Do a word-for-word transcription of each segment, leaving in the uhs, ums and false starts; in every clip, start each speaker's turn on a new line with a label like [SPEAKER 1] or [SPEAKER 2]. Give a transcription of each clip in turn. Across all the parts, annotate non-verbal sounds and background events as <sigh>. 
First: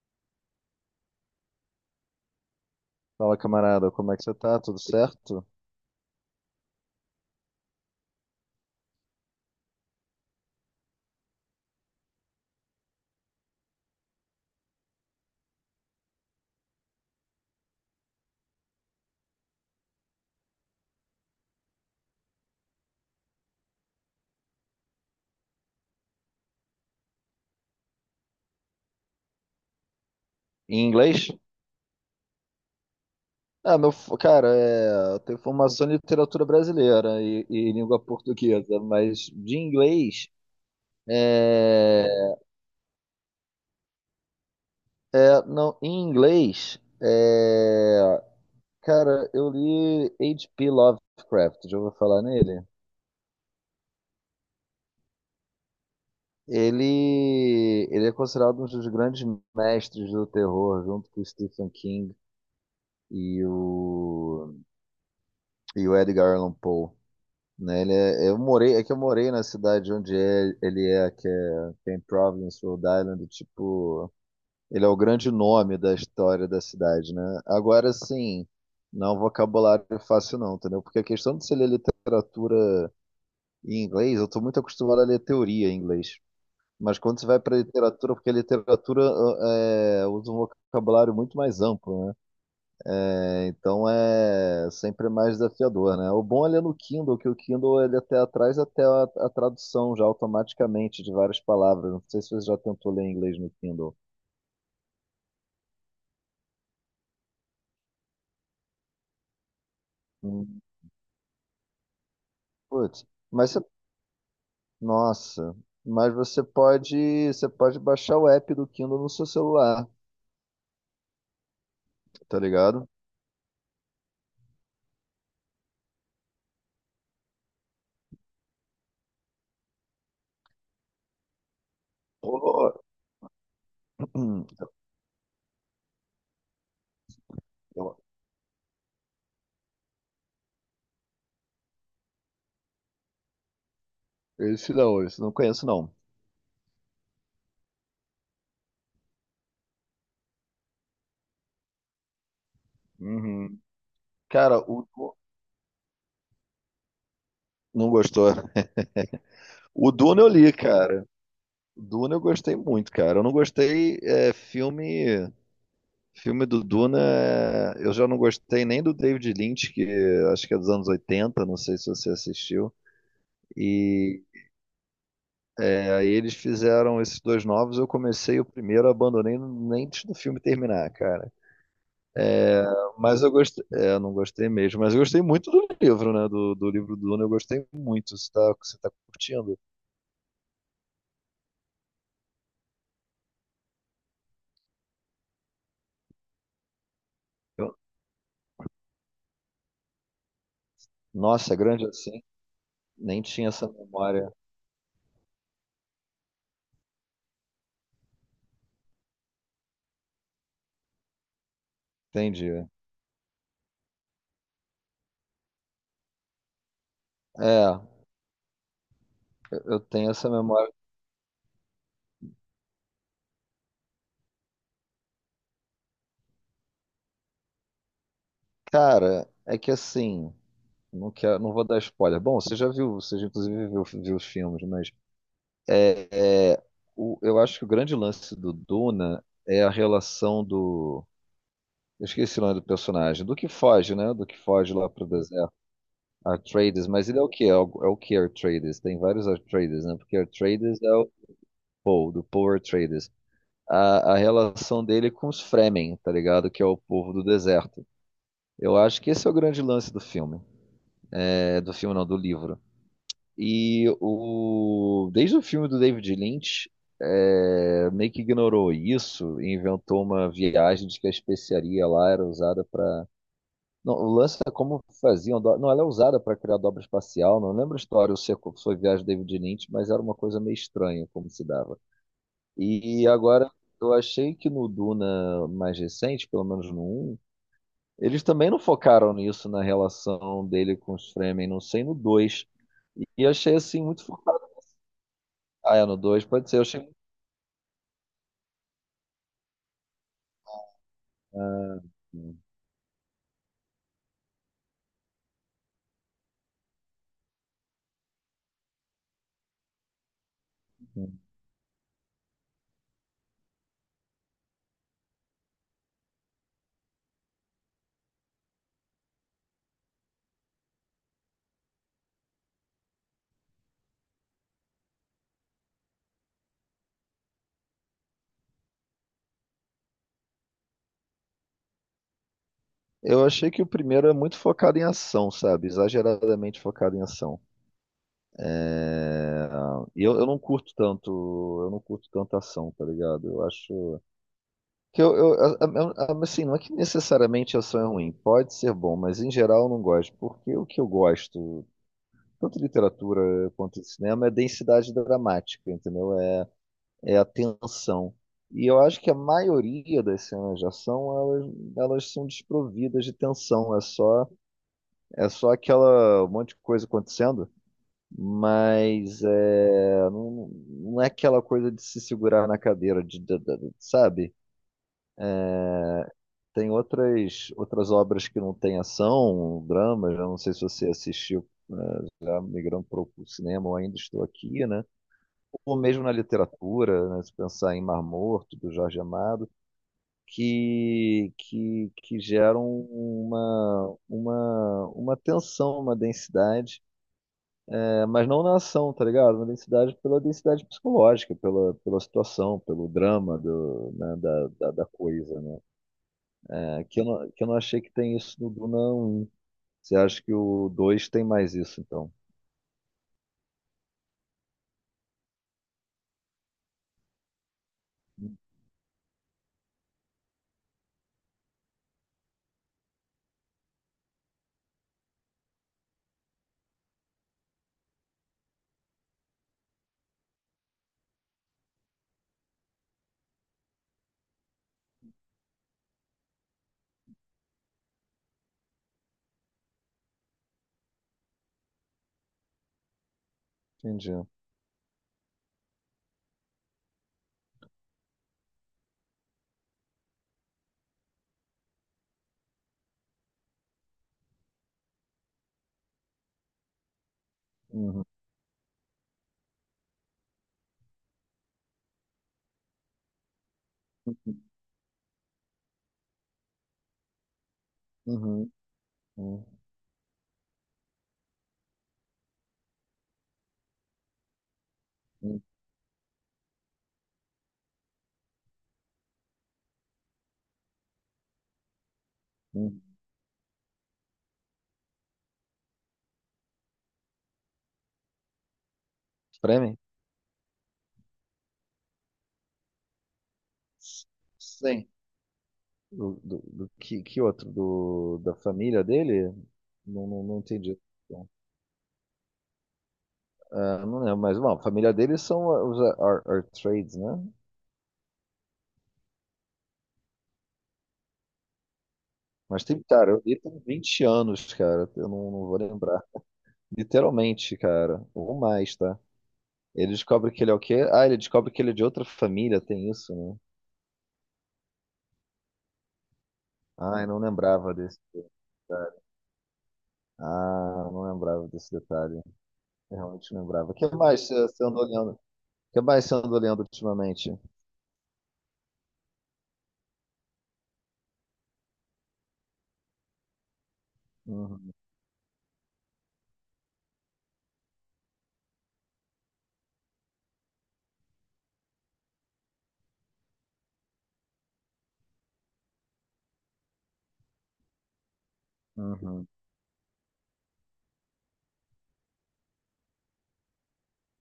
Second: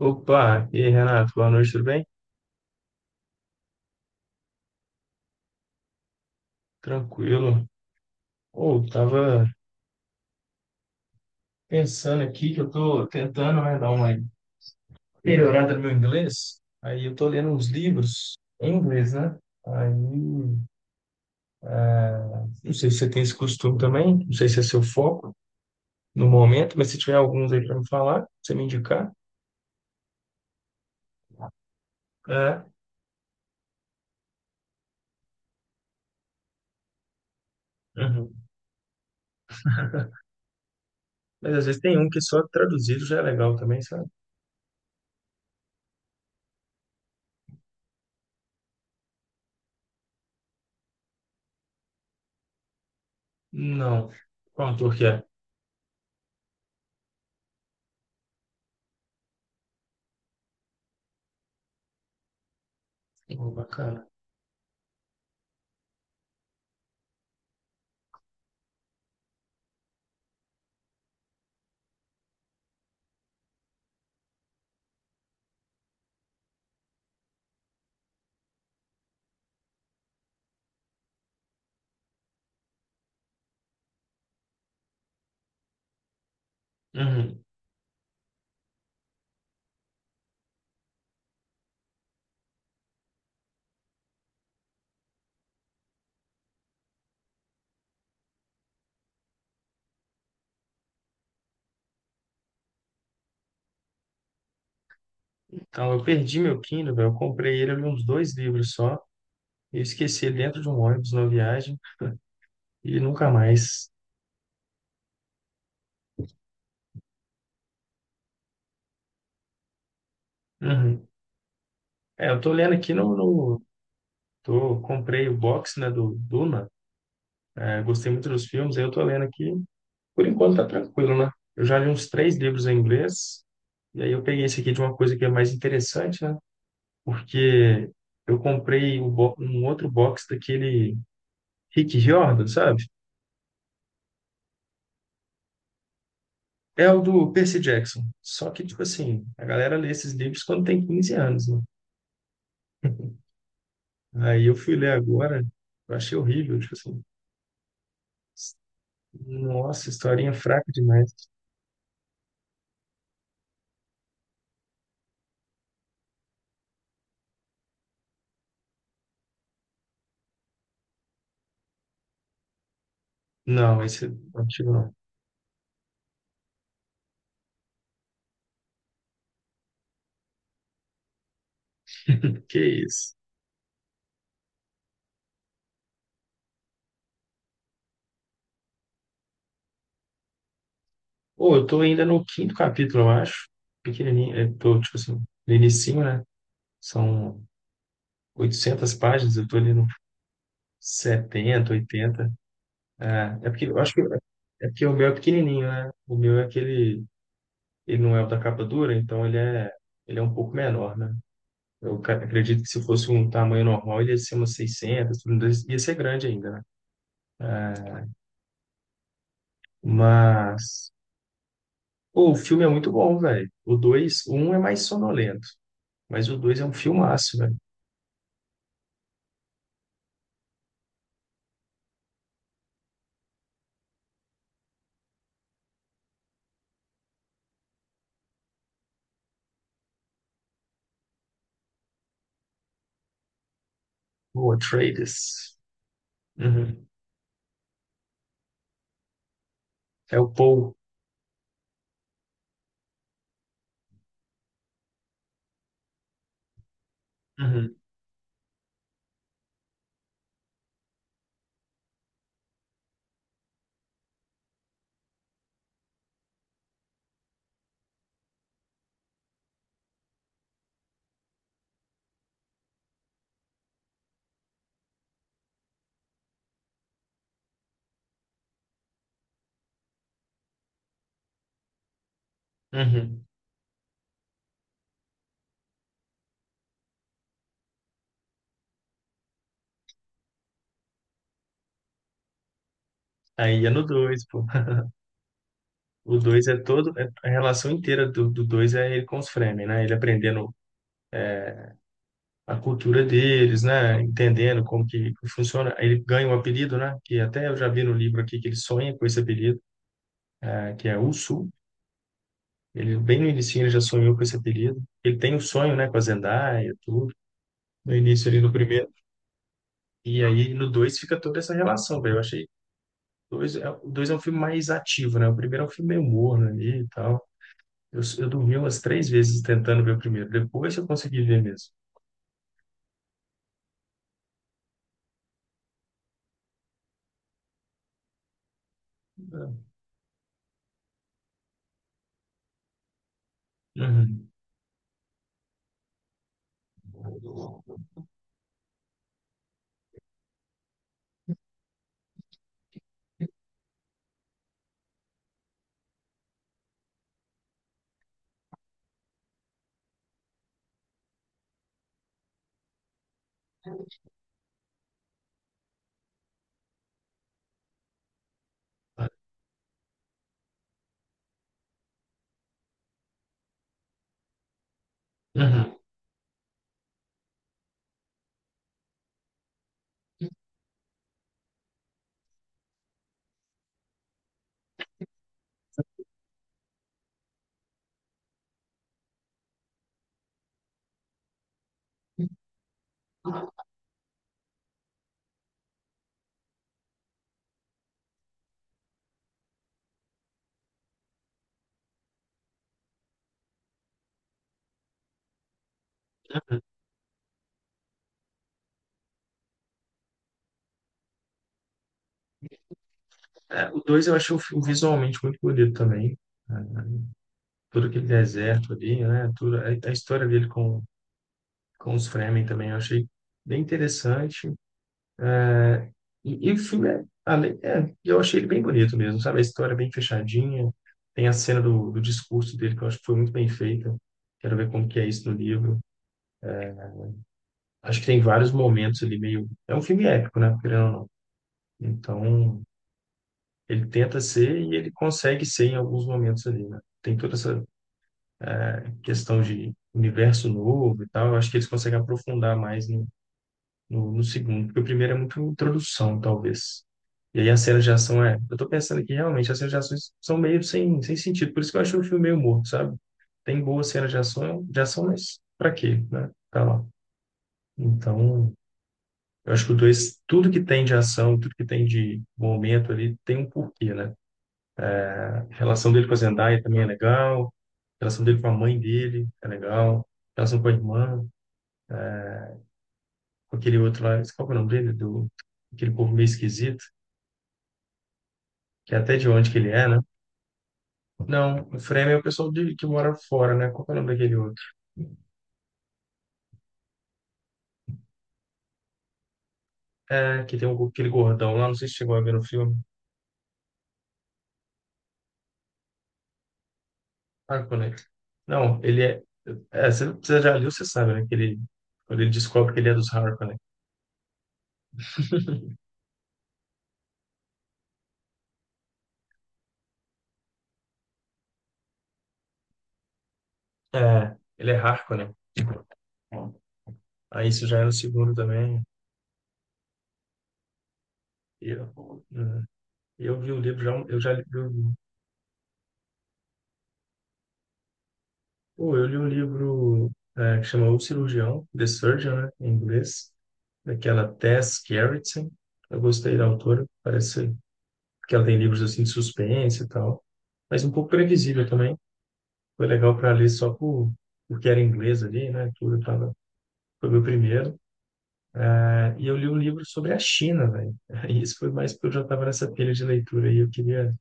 [SPEAKER 1] Opa, e aí, Renato, boa noite, tudo bem?
[SPEAKER 2] Fala, camarada, como é que você tá? Tudo certo?
[SPEAKER 1] Tranquilo. Ou tava pensando aqui que eu tô tentando, né, dar uma melhorada no meu inglês. Aí eu tô lendo uns livros em inglês, né? Aí, não sei se você tem esse costume também, não sei se é seu foco no momento, mas se tiver alguns aí para me falar, pra você me indicar.
[SPEAKER 2] Em inglês?
[SPEAKER 1] É.
[SPEAKER 2] Ah, meu, f- cara, é, eu tenho formação em literatura brasileira e, e língua
[SPEAKER 1] Uhum.
[SPEAKER 2] portuguesa, mas de inglês,
[SPEAKER 1] Mas às vezes tem
[SPEAKER 2] é,
[SPEAKER 1] um que só traduzido já é legal também, sabe?
[SPEAKER 2] é, não, em inglês, é, cara, eu li agá pê. Lovecraft, já ouviu falar nele?
[SPEAKER 1] Não. Qual autor que é?
[SPEAKER 2] Ele, ele é considerado um dos grandes mestres do terror, junto com o Stephen King e
[SPEAKER 1] Oh, bacana.
[SPEAKER 2] o, e o Edgar Allan Poe, né? Ele é, eu morei, é que eu morei na cidade onde é, ele é, que é, tem Providence, Rhode Island, e, tipo, ele é o grande nome da história da cidade, né? Agora, sim, não é um vocabulário fácil não, entendeu? Porque a questão de se ler literatura em inglês, eu tô muito acostumado a ler teoria em inglês. Mas quando você vai
[SPEAKER 1] Uhum.
[SPEAKER 2] para literatura, porque a literatura ah, é, usa um vocabulário muito mais amplo, né? É, então é sempre mais desafiador, né? O bom ele é no Kindle, que o Kindle ele é até traz até a, a tradução já automaticamente de várias palavras. Não sei se você já tentou ler em inglês no Kindle.
[SPEAKER 1] Então, eu perdi meu Kindle, velho. Eu comprei ele, eu li uns dois livros só. Eu esqueci ele
[SPEAKER 2] Hum.
[SPEAKER 1] dentro de um ônibus na viagem e
[SPEAKER 2] Putz,
[SPEAKER 1] nunca
[SPEAKER 2] mas você,
[SPEAKER 1] mais.
[SPEAKER 2] nossa, mas você pode, você pode baixar o app do Kindle no seu celular,
[SPEAKER 1] Uhum. É,
[SPEAKER 2] tá
[SPEAKER 1] eu tô lendo
[SPEAKER 2] ligado?
[SPEAKER 1] aqui no, no- tô, comprei o box, né, do Duna. É, gostei muito dos filmes, aí eu tô lendo aqui. Por enquanto tá tranquilo, né? Eu já li uns três livros
[SPEAKER 2] Pô.
[SPEAKER 1] em inglês. E aí eu peguei esse
[SPEAKER 2] <clears throat>
[SPEAKER 1] aqui de uma coisa que é mais interessante, né? Porque eu comprei o bo- um outro box daquele Rick Riordan, sabe?
[SPEAKER 2] esse não, esse não conheço não.
[SPEAKER 1] É o do Percy Jackson. Só que, tipo assim, a galera lê esses livros quando tem quinze anos, né?
[SPEAKER 2] Uhum.
[SPEAKER 1] Aí eu
[SPEAKER 2] Cara,
[SPEAKER 1] fui
[SPEAKER 2] o
[SPEAKER 1] ler
[SPEAKER 2] Du-
[SPEAKER 1] agora, eu achei horrível, tipo assim,
[SPEAKER 2] não gostou. <laughs>
[SPEAKER 1] nossa,
[SPEAKER 2] O Duna eu
[SPEAKER 1] historinha
[SPEAKER 2] li,
[SPEAKER 1] fraca
[SPEAKER 2] cara.
[SPEAKER 1] demais.
[SPEAKER 2] Duna eu gostei muito, cara. Eu não gostei é, filme filme do Duna. é, Eu já não gostei nem do David Lynch, que acho que é dos anos oitenta, não sei se você assistiu.
[SPEAKER 1] Não, esse
[SPEAKER 2] E
[SPEAKER 1] não tive não.
[SPEAKER 2] é, aí eles fizeram esses dois novos. Eu comecei o primeiro, abandonei nem antes do filme terminar, cara.
[SPEAKER 1] <laughs> Que isso.
[SPEAKER 2] Mas eu gostei, é, eu não gostei mesmo. Mas eu gostei muito do livro, né? Do, do livro do Duna, eu gostei muito. Você tá, você tá curtindo?
[SPEAKER 1] Pô, eu tô ainda no quinto capítulo, eu acho. Pequenininho, eu tô, tipo assim, no inicinho, né? São
[SPEAKER 2] Eu-
[SPEAKER 1] oitocentas páginas, eu tô ali no
[SPEAKER 2] Nossa,
[SPEAKER 1] setenta,
[SPEAKER 2] grande assim.
[SPEAKER 1] oitenta.
[SPEAKER 2] Nem
[SPEAKER 1] É,
[SPEAKER 2] tinha
[SPEAKER 1] é porque
[SPEAKER 2] essa
[SPEAKER 1] eu acho que
[SPEAKER 2] memória.
[SPEAKER 1] é porque o meu é pequenininho, né? O meu é aquele. Ele não é o da capa dura, então ele é, ele é um pouco menor, né? Eu ca- acredito que
[SPEAKER 2] Entendi.
[SPEAKER 1] se fosse um tamanho normal, ele ia ser umas seiscentas, tudo mais, ia ser grande ainda, né?
[SPEAKER 2] É,
[SPEAKER 1] É,
[SPEAKER 2] eu eu tenho essa memória.
[SPEAKER 1] mas, pô, o filme é muito bom, velho. O dois o um é mais sonolento, mas o dois é um filmaço, velho.
[SPEAKER 2] Cara, é que assim, não quero, não vou dar spoiler. Bom, você já viu, você já inclusive viu, viu os filmes, mas é, é, o- eu acho que o grande lance do Duna é a relação do. Eu esqueci o nome do personagem, do que foge, né? Do que
[SPEAKER 1] O
[SPEAKER 2] foge lá pro deserto.
[SPEAKER 1] Atreides. Uhum.
[SPEAKER 2] Atreides, mas ele é o quê? É o, é o que Atreides? Tem vários Atreides, né? Porque
[SPEAKER 1] É o Paul.
[SPEAKER 2] Atreides é o Paul, do Paul Atreides. A, a relação dele com os Fremen, tá ligado? Que é o povo do
[SPEAKER 1] Uhum.
[SPEAKER 2] deserto. Eu acho que esse é o grande lance do filme. É, do filme não, do livro. E o, desde o filme do David Lynch, é, meio que ignorou isso e inventou uma viagem de que a especiaria lá era usada para. Não, o lance é como faziam. do- Não, ela é usada para criar dobra espacial. Não lembro a história se foi a viagem do David Lynch, mas era uma coisa meio estranha como se dava. E
[SPEAKER 1] Uhum.
[SPEAKER 2] agora, eu achei que no Duna mais recente, pelo menos no um, eles também não focaram nisso na relação dele com os Fremen, não sei, no dois. E achei
[SPEAKER 1] Aí é
[SPEAKER 2] assim
[SPEAKER 1] no
[SPEAKER 2] muito...
[SPEAKER 1] dois pô. <laughs>
[SPEAKER 2] Ah, é no
[SPEAKER 1] O
[SPEAKER 2] dois
[SPEAKER 1] dois
[SPEAKER 2] pode
[SPEAKER 1] é
[SPEAKER 2] ser. Eu achei...
[SPEAKER 1] todo, é- a relação inteira do do dois é ele com os Fremen, né? Ele aprendendo
[SPEAKER 2] Ah, sim,
[SPEAKER 1] a cultura deles, né? Entendendo como que funciona. Aí ele ganha um apelido, né? Que até eu já vi no livro aqui que ele sonha com esse apelido, eh, que é
[SPEAKER 2] sim.
[SPEAKER 1] Usu. Ele bem no início ele já sonhou com esse apelido. Ele tem um sonho, né, com a Zendaya, tudo. No início ali no primeiro. E aí no dois fica toda essa relação, velho. Eu achei dois, é- o dois é um filme mais ativo, né? O primeiro é um filme meio morno ali e tal. Eu, eu dormi umas três vezes tentando ver o primeiro. Depois eu consegui ver mesmo.
[SPEAKER 2] Eu achei que o primeiro é muito focado em ação, sabe? Exageradamente focado em ação. É...
[SPEAKER 1] É.
[SPEAKER 2] E eu, eu não curto tanto, eu não curto tanto ação, tá ligado? Eu acho
[SPEAKER 1] Uhum.
[SPEAKER 2] que eu, eu- a- a- a- assim, não é que necessariamente ação é ruim, pode ser bom, mas em geral eu não gosto, porque o que eu gosto, tanto de literatura quanto de cinema, é densidade dramática, entendeu? É, é a tensão. E eu acho que a maioria das cenas de ação, elas, elas são desprovidas de tensão. É só, é só aquela um monte de coisa acontecendo, mas é, não, não é aquela coisa de se segurar na cadeira, de, de- de- sabe?
[SPEAKER 1] Uhum.
[SPEAKER 2] Tem outras, outras obras que não têm ação, dramas, eu não sei se você assistiu, né, já migrando para o cinema, ou ainda estou aqui, né? Ou mesmo na literatura, né, se pensar em Mar Morto, do Jorge Amado, que, que, que geram uma, uma, uma tensão, uma densidade, é, mas não na ação, tá ligado? Uma densidade pela densidade psicológica, pela, pela situação, pelo drama do, né, da, da, da coisa, né? É, que eu não, que eu não achei que tem isso no Duna um. Você acha que o dois tem mais isso, então?
[SPEAKER 1] É, o dois eu achei o filme visualmente muito bonito também, né? Todo aquele deserto ali, né? Tudo, a, a história dele com, com os Fremen também eu achei bem interessante. É, e, e o filme, é, além- é, eu achei ele bem bonito mesmo, sabe? A história é bem fechadinha. Tem a cena do, do discurso dele que eu acho que foi muito bem feita. Quero ver como que é isso no livro. Acho que tem vários momentos ali meio. É um filme épico, né? Querendo ou não. Então, ele tenta
[SPEAKER 2] Entendi.
[SPEAKER 1] ser e ele consegue ser em alguns momentos ali, né? Tem toda essa questão de universo novo e tal, eu acho que eles conseguem aprofundar mais no, no, no segundo, porque o primeiro é muito introdução, talvez. E aí as cenas de
[SPEAKER 2] Uhum.
[SPEAKER 1] ação é. Eu tô pensando que realmente as cenas de ação são meio sem, sem sentido, por isso que eu achei o filme meio morto, sabe? Tem boas cenas de
[SPEAKER 2] Uhum.
[SPEAKER 1] ação, de ação, mas pra quê, né? Tá lá.
[SPEAKER 2] Uhum.
[SPEAKER 1] Então,
[SPEAKER 2] Uhum.
[SPEAKER 1] eu acho que o dois, tudo que tem de ação, tudo que tem de momento ali, tem um porquê, né? A relação dele com a Zendaya também é legal, a relação dele com a mãe dele é legal, a relação com a irmã,
[SPEAKER 2] Uhum.
[SPEAKER 1] com aquele outro lá, qual que é o nome dele? Do, aquele povo meio esquisito, que é até de onde que ele
[SPEAKER 2] Fremen?
[SPEAKER 1] é, né? Não, o Frame é o pessoal de, que mora fora, né? Qual que é o nome daquele outro?
[SPEAKER 2] Sim. Do, do, do- que, que outro? Do, da família dele? Não, não, não
[SPEAKER 1] É, que tem
[SPEAKER 2] entendi.
[SPEAKER 1] um, aquele
[SPEAKER 2] Então,
[SPEAKER 1] gordão lá, não sei se chegou a ver no filme.
[SPEAKER 2] ah, não lembro, mas bom, a família deles são os Ar- Ar- Artrades, né?
[SPEAKER 1] Ah, conecta. Não, ele é. é, você, você já leu, você sabe, né? Que ele, quando ele
[SPEAKER 2] Mas
[SPEAKER 1] descobre que
[SPEAKER 2] tem,
[SPEAKER 1] ele é dos
[SPEAKER 2] cara, eu li
[SPEAKER 1] Harkonnen.
[SPEAKER 2] tem vinte anos, cara. Eu não, não vou
[SPEAKER 1] <laughs>
[SPEAKER 2] lembrar. Literalmente, cara. Ou mais, tá? Ele descobre que ele é o quê? Ah, ele descobre que ele é de outra família, tem isso, né?
[SPEAKER 1] É, ele é Harkonnen.
[SPEAKER 2] Ah, eu não
[SPEAKER 1] Aí isso
[SPEAKER 2] lembrava
[SPEAKER 1] já é no
[SPEAKER 2] desse.
[SPEAKER 1] segundo também.
[SPEAKER 2] Ah, eu não lembrava
[SPEAKER 1] E
[SPEAKER 2] desse detalhe.
[SPEAKER 1] Eu, é,
[SPEAKER 2] Realmente
[SPEAKER 1] eu vi o
[SPEAKER 2] lembrava. O
[SPEAKER 1] livro,
[SPEAKER 2] que
[SPEAKER 1] já, eu
[SPEAKER 2] mais
[SPEAKER 1] já
[SPEAKER 2] você
[SPEAKER 1] li,
[SPEAKER 2] você
[SPEAKER 1] eu.
[SPEAKER 2] andou lendo? O que mais você andou lendo ultimamente?
[SPEAKER 1] Pô, eu li um livro é, que chama O Cirurgião, The Surgeon, né, em inglês, daquela
[SPEAKER 2] Uhum,
[SPEAKER 1] Tess Gerritsen. Eu gostei da autora, parece que ela tem livros assim de suspense e tal, mas um pouco previsível também. Foi legal para ler só por, porque era inglês ali, né? Tudo tava, foi meu primeiro. É, e
[SPEAKER 2] uhum,
[SPEAKER 1] eu li um livro sobre a China, velho. Aí isso foi mais porque eu já estava nessa pilha de leitura e eu queria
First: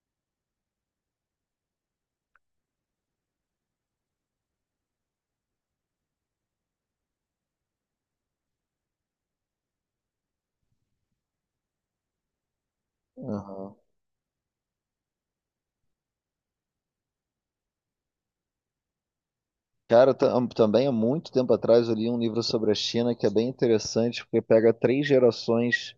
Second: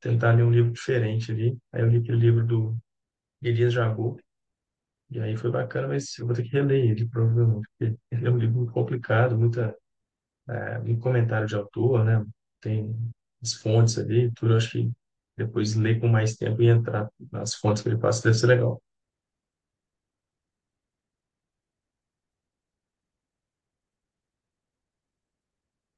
[SPEAKER 1] tentar ler um livro diferente ali. Aí eu li aquele livro do Elias Jabbour, e aí foi bacana, mas eu vou ter que reler ele, provavelmente, porque ele é um livro muito complicado, muita, é, muito comentário de autor, né? Tem as
[SPEAKER 2] uhum.
[SPEAKER 1] fontes ali, e tudo. Eu acho que depois ler com mais tempo e entrar nas fontes que ele passa deve ser legal.
[SPEAKER 2] Cara, tam- também há muito tempo atrás eu li um livro sobre a China que é bem interessante, porque pega três gerações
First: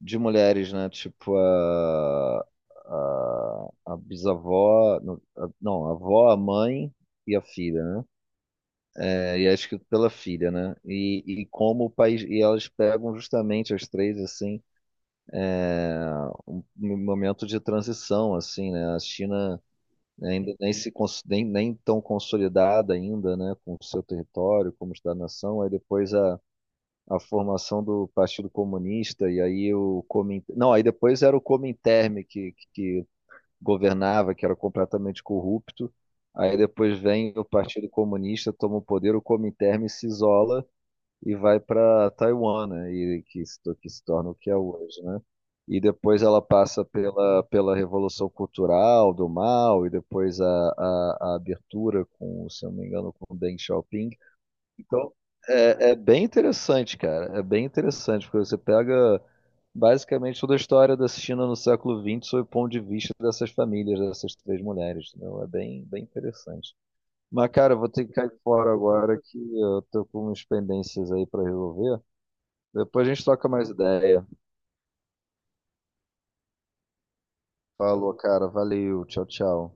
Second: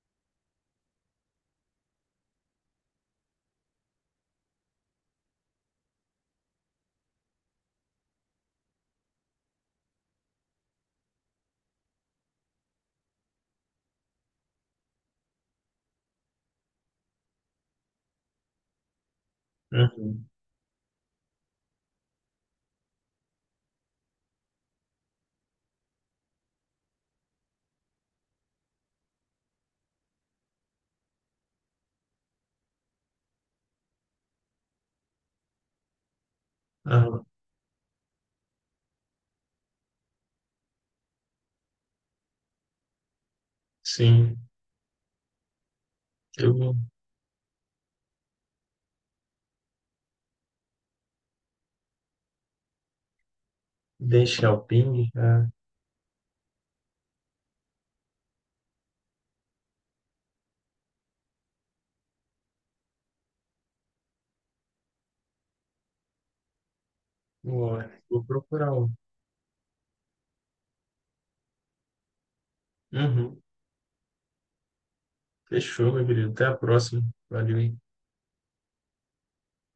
[SPEAKER 2] de mulheres, né? Tipo, a, a, a bisavó, não, a não, a avó, a mãe e a filha, né? É, e é escrito pela filha, né? E, e como o país. E elas pegam justamente as três, assim, um um momento de transição, assim, né? A China.
[SPEAKER 1] Uhum.
[SPEAKER 2] Ainda nem, se, cons- nem, nem tão consolidada ainda, né, com o seu território, como Estado nação, aí depois a, a formação do Partido Comunista, e aí o Comintern, não, aí depois era o Comintern que, que governava, que era completamente corrupto, aí depois
[SPEAKER 1] Ah,
[SPEAKER 2] vem o Partido Comunista, toma o poder, o Comintern se isola, e vai para Taiwan, né? E que se, to- que se torna o
[SPEAKER 1] sim.
[SPEAKER 2] que é hoje, né? E depois ela
[SPEAKER 1] Eu
[SPEAKER 2] passa pela, pela Revolução Cultural do Mao e depois a, a, a abertura com, se eu não me engano, com Deng Xiaoping.
[SPEAKER 1] deixei o ping,
[SPEAKER 2] Então,
[SPEAKER 1] ah,
[SPEAKER 2] é, é bem interessante, cara. É bem interessante, porque você pega basicamente toda a história da China no século vinte sob o ponto de vista dessas famílias, dessas três mulheres, entendeu? É bem, bem interessante. Mas, cara,
[SPEAKER 1] vou
[SPEAKER 2] eu vou ter que
[SPEAKER 1] vou
[SPEAKER 2] cair
[SPEAKER 1] procurar
[SPEAKER 2] fora
[SPEAKER 1] um.
[SPEAKER 2] agora que eu tô com umas pendências aí para resolver. Depois a gente
[SPEAKER 1] Uhum.
[SPEAKER 2] troca mais ideia.
[SPEAKER 1] Fechou, meu querido. Até a próxima. Valeu.
[SPEAKER 2] Falou, cara. Valeu. Tchau, tchau.